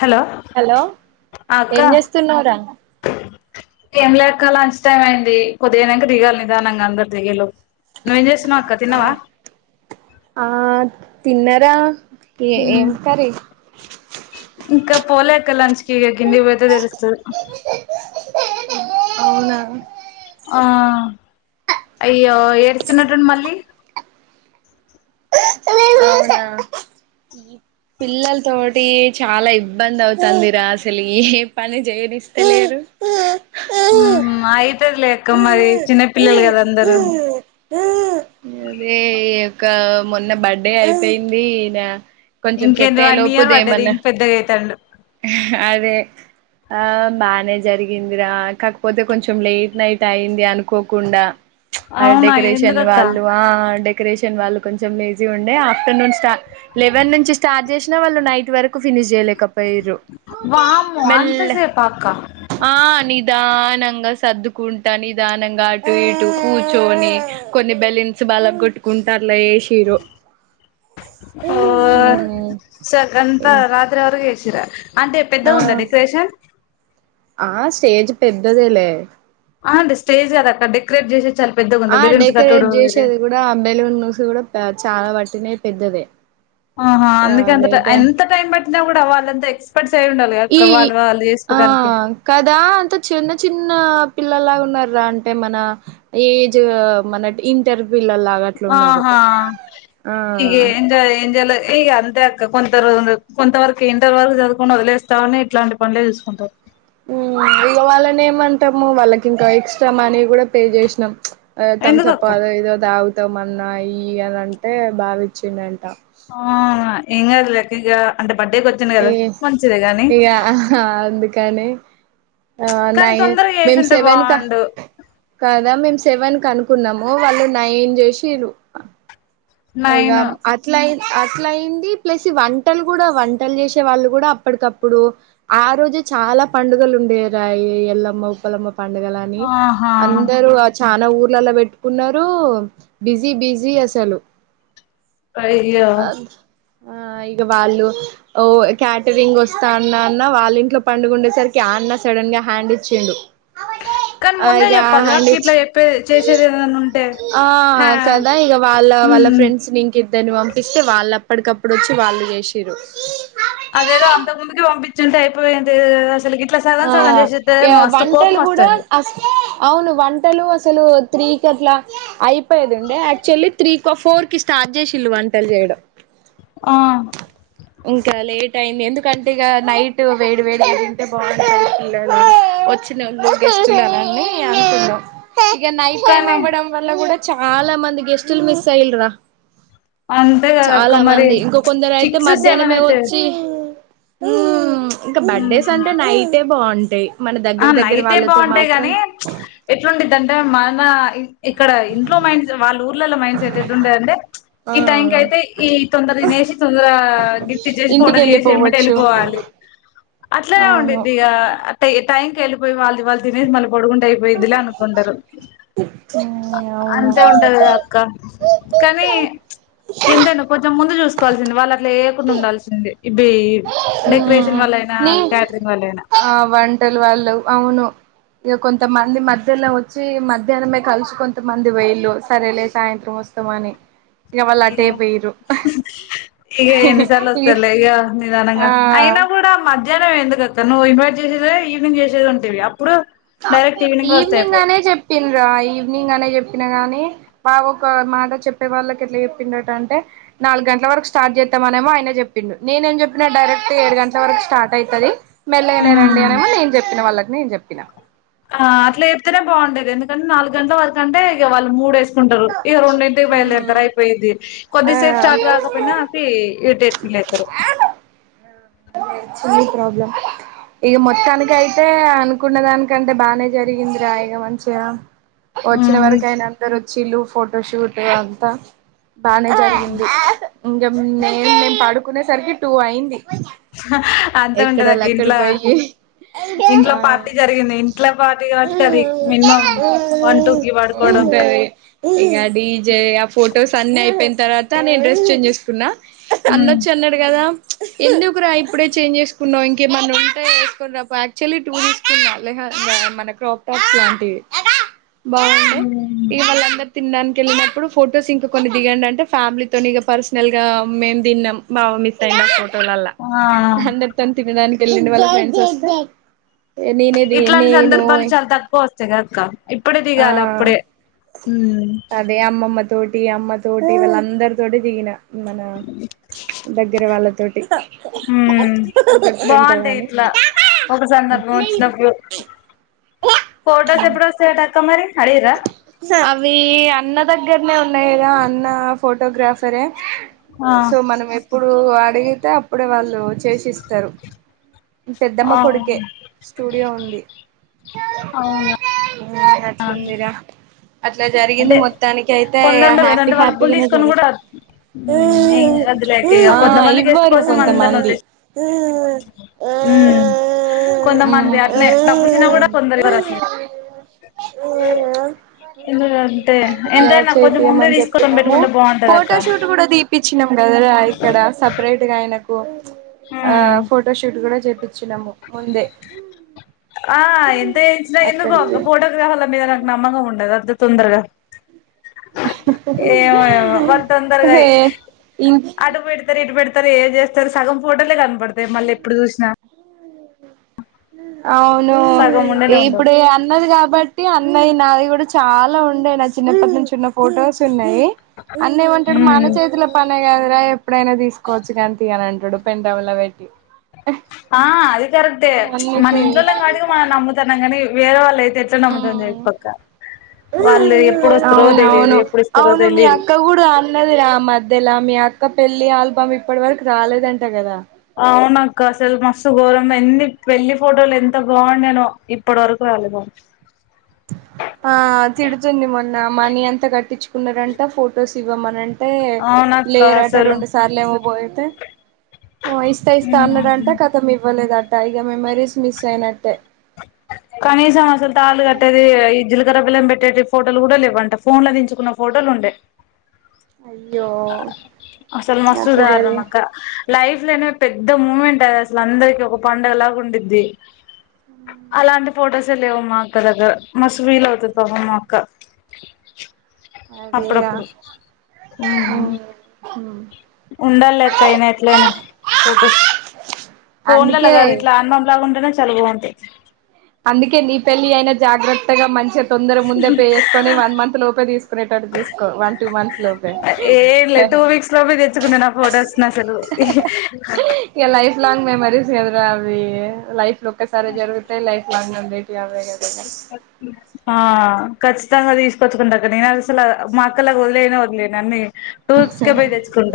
Hello hello ఆ అక్క ఏం చేస్తున్నవురా ఏం లేక్క లంచ్ టైం అయింది కొద్దిగైనంకా దిగాలి నిదానంగా అందరు దిగేలోపు నువ్వేం చేస్ ఆ తిన్నరా ఏ ఏం కర్రీ ఇంకా పోలే అక్క లంచ్ దిగి కిందికి పోతే తెలుస్త తిన్నా అవునా ఆ అయ్యో ఏడుస్తున్నట్టుంది మళ్ళీ అవునా పిల్లల తోటి చాలా ఇబ్బంది అవుతందిరా అసలు ఏ పని చేయనిస్తలేరు, హ్మ్ అయితదిలే అక్క మరి చిన్నపిల్లలు కదా అందరూ అదే ఇ గా మొన్న బర్డే ఐపోయింది నా. కొంచెం సెట్ ఇంకేంది అయ్యే వన్ లోపు ఇయర్ పడ్డది దేమన్న ఇంక పెద్దగా అయితాండు హా అదే ఆ బానే జరిగిందిరా కాకపోతే కొంచెం లేట్ నైట్ అయింది అనుకోకుండా ప్చ్ ఆ అవునా డెకరేషన్ ఎందుకక్క వాళ్ళు ఆ డె డేకరేషన్ వాళ్ళ కొంచెం లేజి ఉండే ఆఫ్టర్నోన్ స్టార్ లెవెన్ నుంచి స్టార్ట్ చేసినా వాళ్ళు నైట్ వరకు ఫినిష్ చేయలే కపోయిర్రు వామ్మో మెల్ల అంతసేపా అక్క ఆ నిదానంగా గా సర్దుకుంట నిదానంగా అటు ఇటు కూర్చొని కొన్ని బెలున్స్ పలగొట్టుకుంటా లేసిర్రు ఓ హ్మ్ స గంత రాత్రి వరకు చేసి ర్రా అంటే ఆ పెద్దగుందా డెకరేషన్ ఆ స్టేజ్ పెద్దదేలే ఆ అంటే స్టేజ్ కాదు అక్క డెకరేట్ చేసేది ఆ డెకరేట్ చేసేది కూడా బెలూన్స్ కూడా ప్యాచ్ చాలా పట్టినయి పెద్దదే ఆహా ఆ అందుకేంత టైం లేదా అంత టైం పట్టినా కూడా వాళ్లంతే ఎస్పర్ సి [unintelligible] ఈ ఆ కదా అంత చిన్న చిన్న చిన్న పిల్లలాగా ఉన్నార్ర అంటే మన ఏజ్ మన ఇంటర్ పిల్లలాగా అట్లా ఉన్నారు ఆహా ఆ ఎంగాలే ఎంగాలే ఇక అంతే అక్క కొంత [unintelligible] కొంతవరకు ఇంటర్ వరకు చదువుకుండా వదిలేస్తావాని ఇట్లాంటి పనులే చూసుకుంటారు ఉమ్ ఇక వాళ్ళనే ఏమంటాము వాళ్ళకి ఇంకా ఎక్స్ట్రా మనీ కూడా పే చేసినాం ఆ ఎందుకు తమ్సప్ అక్క అద ఇద తాగుతామని ఉన్నాయి అనంటే భావిచ్చుండంటా ఆ ఏంగాదులే ఇక అంటే బర్డేకి వచ్చాను ఏ కదా మంచిదిగానీ కానే ఆ నైన్ తొందరగా మేం చేసుంటే సెవెన్ కా బాగుండు కాదా మేము సెవెన్ క అనుకున్నాము వాళ్ళు నైన్ చేసిర్రు నైన్ ఇగం అట్లయ్ అట్లా అయింది ప్లస్ ఈ వంటలు కూడా, వంటలు చేసే వాళ్ళు కూడా అప్పటికప్పుడు ఆ రోజే చాలా పండుగలు ఉండేరా ఈ ఎల్లమ్మ ఉప్పలమ్మ. పండగలని ఆహా అందరు అచ్ చనా ఊర్లలా పెట్టుకున్నరు బిజీ బిజీ అసలు. అయ్యో ఆ ఇక వాళ్ళుఓ క్యాటరింగ్ వస్తా అన్నా అన్న వాళ్ళ ఇంట్లో పండుగ ఉండేసరికి ఆ అన్న సడన్ గా హ్యాండ్ ఇచ్చిండు కానీ ముందే చెప్పాలిగా అక్క ఇట్లా చెప్పే చేసేది ఏదన్నా ఉంటే ఆ హా కదా ఇగ వాళ్ళ వాళ్ళ ఉమ్ ఫ్రెండ్స్ నీకే దాన్ని పంపిస్తే వాళ్ళుప్పటికప్పుడు వచ్చి వాళ్ళు చేసిరు అదేదో అంత ముందుకే పంపించుంటే అయిపోయి ఉండేది కద అసలుకి ఆ యా వంటలు కూడా వస్తది అస అవును వంటలు అసలు త్రీకి అట్లా అయిపోయేదుండే యాక్చువల్లీ త్రీ ఫోర్ కి స్టార్ట్ చేసిలు వంటలు చేయడం ఆ ఇంకా లేట్ అయింది ఎందుకంటే ఇక నైట్ వేడి వేడిగా తింటే బాగు [unintelligible] వచ్చినోళ్ళు గెస్టులేనని అనుకున్నాం ఇక నైట్ టైమ్ కానీ అవ్వడం వల్ల కూడా చాలా మంది గెస్ట్లు మిస్ అయిల్రా అంతే కదా అక్క మరి కొందరు సిక్స్ సెవెన్ అయితే హ్మ్ ఇంక బర్డేస్ అం అయితే బావుంటయి ఆ నైటే బావుంటాయి గాని ఎటువంటి ఏంటంటే మన ఇక్కడ ఇంట్లో మైండ్ సె వాళ్ళ ఊర్లలో మైండ్ సెట్ ఎట్లుంటదంటే ఈ టైం కి ఆ అయితే ఈ తొందర తినేసి తొందర గిఫ్ట్ ఇచ్చేసి ఇంటికి ఫోటో దిగేసి ఏమ్మటే వెళ్ళిపోవచ్చు వెళ్ళిపోవాలి అట్లనే అవును ఉండిద్దిగా ట టైంకి వెళ్ళిపోయి వాళ్ళది వాళ్ తినేసి మళ్ పొడుకుంటే అయిపోద్దిలే అనుకుంటరు మ్మ్ అవును కానీ ఎంతైనా కొంచెం ముందు చూసుకోవాల్సింది వాళ్ళు అట్లా చేయకుండా ఉండాల్సింది ఇవి డెకరేషన్ మ్మ్ వాళ్ళయినా నీ క్యాటరింగ్ వాళ్ళయినా ఆ వంటలు వాళ్ళు అవును ఇక కొంతమంది మధ్యలో వచ్చి మధ్యాహ్నమే కలిసి కొంతమంది వీళు సరేలే సాయంత్రం వస్తామని ఇక వాళ్ళు ఇగ అటే పోయిర్రు ఇగ ఎన్నిసార్లు వస్తారులే ఇగ ఆ నిదానంగా అయినా కూడా మధ్య మధ్యాహ్నమే ఎందుకు అక్కా నువ్వు ఇన్వైట్ చేసేదే ఈవినింగ్ చేసేది ఉంటివి ఇప్పుడు డైరెక్ట్ ఈవినింగ్ వస్తాయి పో చెప్పిన్ రా ఈవినింగ్ అనే చెప్పినా గాని బావ ఒక మాట చెప్పే వాళ్ళకి ఎట్లా చెప్పిండట అంటే నాలుగు గంటల వరకు స్టార్ట్ చేద్దమనేమో ఆయన చెప్పిండు నేనే ఏం చెప్పినా డైరెక్ట్ ఏడు గంటల వరకు స్టార్ట్ అయితది మెల్లయినా రండి అయిపోవు అనేమో నేను చెప్పిన వాళ్ళకి నేన్ జెప్పిన ఆ అట్లా చెప్తేనే బాగుండేది ఎందుకంటే నాలుగు గంటల వరకుంటే ఇగ వాళ్ళు మూడ వేస్ కుంటారు ఇక రెండింటికి ఉమ్ బయలుదేరతారు అయిపోయిద్ధి కొద్దిసేపు స్టార్ట్ ఆ కాకపోయినా అది ఇరిటేట్ ఫీల్ అయితరు ఇగ మొత్తానికి అయితే అనుకున్న దానికంటే బానే జరిగిందిరా ఇగ మంచిగా వచ్చిన హ్మ్. వరకు అయిన అందరూ చిలు ఫోటోషూట్ అంతా బానే జరిగింది ఇంగ నేం మేమ్ పడు కునేసరికి టూ అయ్యింది అంతే ఎక్కడోళ్లు ఉంటదక్క అక్కడ ఇంట్ల బొయ్యి ఇంట్లో ఆ పార్టీ జరిగింది. ఇంట్లో పార్టీ కాబట్టి అది మినిమం పడుకోవడం. ఉంటది ఇంగ డీజే ఆ ఫోటో స్ అన్ని అయిపోయిన తర్వా నేను డ్రెస్ చేంజ్ చేసుకున్నా హ్మ్. అన్నొచ్చి అన్నాడు గదా ఎందు కురా ఇప్పుడే చేంజ్ చేసుకున్నావ్ ఇంకేమన్నా ఉంటే ఏసుకునిరాపో యాక్చుల్లీ టూ తీసుకున్నా లెహంగా మన క్రాప్ టాప్ లాంటివి బాండే హ్మ్. ఇగ వాళ్ళ తిండానికి వెళ్ళినప్పుడు ఫొటోస్ ఇంకా కొన్ని దిగండి అంటే ఫ్యామిలీతోని పర్సనల్ గా మేము దిన్నాం బావ మిస్ అయ్యుండు ఆ ఫోటోలల్లా ఆ! అందరితో ని తిట్టడా ఎల్లిండు వాళ్ళ ఫ్రెండ్స్ వొస్తే ఎ నేనేది నేనోయ్ జగ కా ఇప్పుడే దిగాలి అప్పుడే అదే అమ్మమ్మ తోటి అమ్మ తోటి వాళ్ళ అందరితోటి దిగిన మన దగ్గర వాళ్ళతోటి హ్మ్. గుర్తుంటది బావుంటాయి అని ఇట్లా ఒక సందర్భం వచ్చినప్పుడు. ఫొటోస్ ఎప్పుడు వస్తాయటక్క మరి అడిగిర్రా అవి అన్న దగ్గరనే ఉన్నాయి కదా అన్న ఫోటోగ్రాఫరే ఆ సో మనం ఎప్పుడు అడిగి తే అప్పుడే వాళ్ళు చేసిస్తారు పెద్దమ్మ కొడుకే స్టూడియో ఉంది అవునా, ట్లుందిరా అట్లా జరిగింది అంటే మొత్తానికి అయితే కొందరు హ్యాపీ ఏంటంటే వాళ్ళు డబ్బులు హ్యాపీగానే తీసుకొని జరి కూడా ఏం వద్దులేక ఇగ కొంతమంది హ్మ్ కొంతమంది అట్లే డబ్బిచ్చిన కూడా కొందరు ఇవ్వరు అసలు ఎందుకంటే గ ఎంతైనా కొంచెం ముందే చేపియమని తీసుకొని చెప్పినాము పెట్టుకుంటే బాగుంటది అక్క ఫోటో షూట్ గూడా తీపిచ్చినాం కదరా ఇక్కడ సపరేట్ గా అయి నకు ఆ ఉమ్ ఫోటోషూట్ గూడా జ ఆ ఎంత ఇచ్చినా ఎందుకో అక్కడికి ఫోటోగ్రాఫ్ర్ల మీద నాకు నమ్మకం ఉండదు అద్ద తొందరగా ఏమో ఏమో వాళ్ళ తొందరగా హే ఇం అటు పెడతారు, ఇటు పెడతారు తరు ఏం చేస్తారు సగం పొ పెళ్లే కనపడతే మళ్ళి ఎప్పుడు చూసినా ఉ అవును సగం ఉండనే ఉండవు ఇప్పుడు అన్నది కాబట్టి అన్నయి నాది కూడా చాలా ఉండే న చిన్నప్పటి నుంచి ఉన్నం ఫొటోస్ ఉన్నాయి అన్న ఏమంటడు మన ఉమ్ చేతుల పనే కాదురా ఎప్పుడైనా తీసుకోవచ్చు కానీ తీయ్యనం ఎడుపెంటవుల వెట్టి ఆ అది కరెక్టే తే చ్ మన ఇంట్లోని వాటికి మనం నమ్ముతున్నాం. కానీ వేరే వాళ్ళ అయితే తెచ్చడం దజె ప్పక ఉహుహు అవునవును ఇస్తారో అవును మీ తెలీదు అక్క కూడా అన్నది రా మధ్యలా మీ అ అక్క పెళ్ళి ఆల్బమ్ ఇప్పటి వరకు రాలేదంట కదా. అవునాక్క అసలు మస్తు ఘోరం ఎన్ని పెళ్లి ఫోటోలు ఎంత బావుండేనో ఇప్పటి వరకు రాలేదు అక్క. ఆ తిడుతుంది మొన్న మనీ అంత కట్టించుకున్నారంట ఫొటోస్ ఇవ్వమనింటే టే అవునక్క లేరట అసలు రెండు సార్లు ఏమో పోయితే ఓ ఇస్తా ఇస్తా అన్నాడంట కథం ఇవ్వలేదంట. ఇ మెమరీస్ మిస్ అయినట్టే. కనీసం అసలు తాలి కట్టేది ఇజ్జలు దల పిల్లం పెట్టేటి ఫోటోలు కూడా లేవంట ఫోన్ లో నించుకున్న ఫోటోలు ఉండే. అయ్యో అసలు మస్తు అట్లా ధారుణం జరిగి అక్క లైఫ్ లోనే పెద్ద మూమెంట్ టే అసలు అందరికి ఒక పండుగ లాగా ఉండిద్ది. అలాంటి ఫొటోసె లేవు మా అక్క దగ్గర మస్తు ఫీల్ అవుతుంది పాపం మా అక్క. అదేరా అప్పుడుప్పుడు ఉ ఉ ఉండాలి లెక్క అయినా ఎట్లయినా ఫోటోస్ ఫోన్లలో అందుకే కాదు ఇట్లా ఆన్మాంలాగా ఉంటేనే చాల బవుంటాయి అందుకే నీ పెళ్లి అయినా జాగ్రత్తగా మంచం తొందర ముందే పే చేసుకొని వన్ మంత్ లోపే తీసుకునేటటు చూసుకో వన్ టూ మంత్స్ లోపే ఏం హే లేదు టూ హేహే వీక్స్ లోపే తెచ్చుకుంటా నా ఫొటోస్ ని అసలు ఇక లైఫ్ లాంగ్ మెమరీస్ కదురా అవి లైఫ్ లో ఒక్కసారి జరుగుతాయి లైఫ్ బగ్నం నేటి అవె హా. కచ్చితంగా తీసుకొచ్చుకుంటా అక్క, నేను అసల మా అక్కలకు వదిలేనే వదిలేను అన్నీ. టూస్క పోయి తెచ్చుకుంట,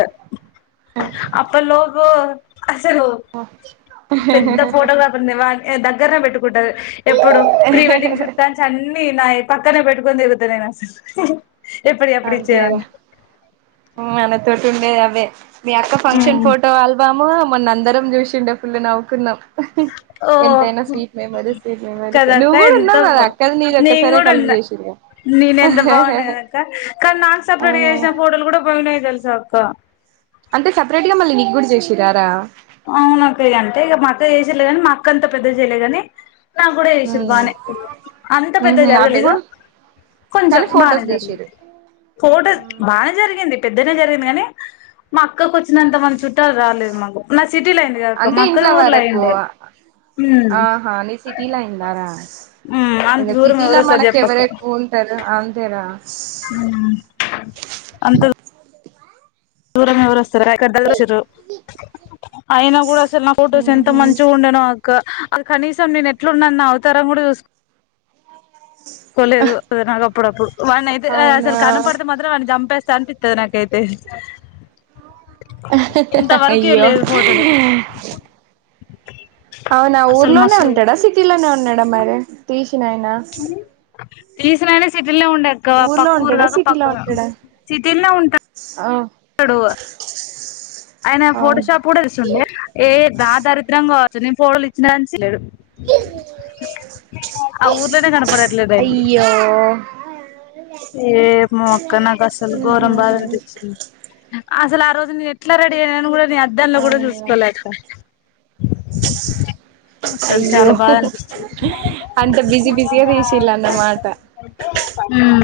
అప్పట్లోపు. అసలు, పెద్ద ఫోటోగ్రాఫర్ నే వాడ్. ఏ దగ్గరనే బెట్టు. బుడ్డది ఎప్పుడు. ప్రీ వెడ్డింగ్ షూట్స్, కంచి అన్ని నామ్. పక్కనే పెట్టుకొని తిరుగుతా, నేను అసలు. ఎప్పుడ్ ఎప్పుడ్ ఇచ్చైరా అని. తోటుండే అవే. మీ అక్క ఫంక్షన్ ఫోటో ఆల్బమ్. వామో, మొన్న అందరం జూశిందే. ఫుల్ నవుకున్నం. ఆహా, ఓ ఎంతైనా స్వీట్ మెమోరీస్, స్వీట్ మెమోరీస్ ఏ. కదక్క నువ్వు కూడా ఎంత ఉన్నావ్ కదా అక్కడిది. నీది నేను ఒకసారే కూడా కలిసి ఉన్నా జేశిర్ ఇగ. ఆహ్ హాహాహా. కాన్ నాన్ సపరేట్ జేశిన ఫోటోలు, కూడా పోయినై. పోయినై, తెలుస అక్కా. అంటే సపరేట్ గా మల్లి నీ కూడా జేశిర్ రారా. అవున అక్క, అంటే ఇగా మా అక్క, జేసిర్లే కాని మా అక్క అంతా పెద్దగ చేయలేదు గానీ. నా కూడా జేశిర్ బానే, అంత పెద్దగ ఉహు అవి జరగలేదు, కూడా కొంచెం కానీ బానె ఫొటోస్ జరిగింది. తీసిరు ఫోటోస్ బానే జరిగింది. పెద్దగనే జరిగింది గని, మా అక్కకు వచ్చినంత చుట్టాలు రాలేదు మాకు. నా సిటీలో అయింది కాదక్క అంటే మా అక్కది ఇంట్లో ఊర్లో వరకు అయిండే ఆ, ఉమ్ ఆహా ని సిటీలో అయిందారా? ఉమ్ అంత దూరం సిటీలో ఎవరోస్తారు మనక్, ఎవరు ఎక్కువ ఉంటారు. అంతేరా! హ్మ్మ్, అంత దూ. దూరం ఎవరు వస్తార్ రా? ఇక్కడ దగ్గర [unintelligible] వచ్చిరు. అయిన కూడా స్కూ. చిన్న ఫోటోస్, ఎంత ఉహు మంచిగ ఉండెనొ అక్క? అన్ కనీసం, నేను ఎట్లున్న నా అవతారం కూడా జూస్క్. కొలేదు. [unintelligible] అప్పుడప్పుడు. వాన్ అయితే, అసలు అవునా కనపడితే మాత్రం వాన్ని జంపేస్. కన్పితది నాకైతే. ఆహా! హా హా, ఇంతవరకే అయ్యో! లేదు ఫోటోలు అవునా, అసలు ఊర్లోనె మస్తు ఉంటాడా? సిటీలోనె ఉన్నాడ మరి? చిన్నాయ్న. తీస్ రాని సెట్ సిటీల్లో ఉండె అక్క పక్క ఊరు కాక సిటీలో పక్క ఉంటాడా సిటీల్లో ఉంటా ఆ తడువ ఆయన ఫోటో అవును షాప్ కూడ తిస్తుండే ఏ దా దరిద్రంగా నేను ఫోటోలు ఇచ్చినాల్నుంచి లేడు ఆ ఊర్లోనే కనపడట్లేదు ఆయన అయ్యో ఏమో అక్క నాకు అసలు ఉహు ఘోరం బాధనిపించింది అసలు ఆ రోజు నేను ఎట్లా రెడీ అయినానొ కూడ నేను అద్దంలొ కూడ అవునా చూసుకోలె అక్క అసలు అయ్యో చాలా బాధ అనిపిస్తుంది అంత బిజీ కూడా బిజిగా తీసిలన్న మాట ఉమ్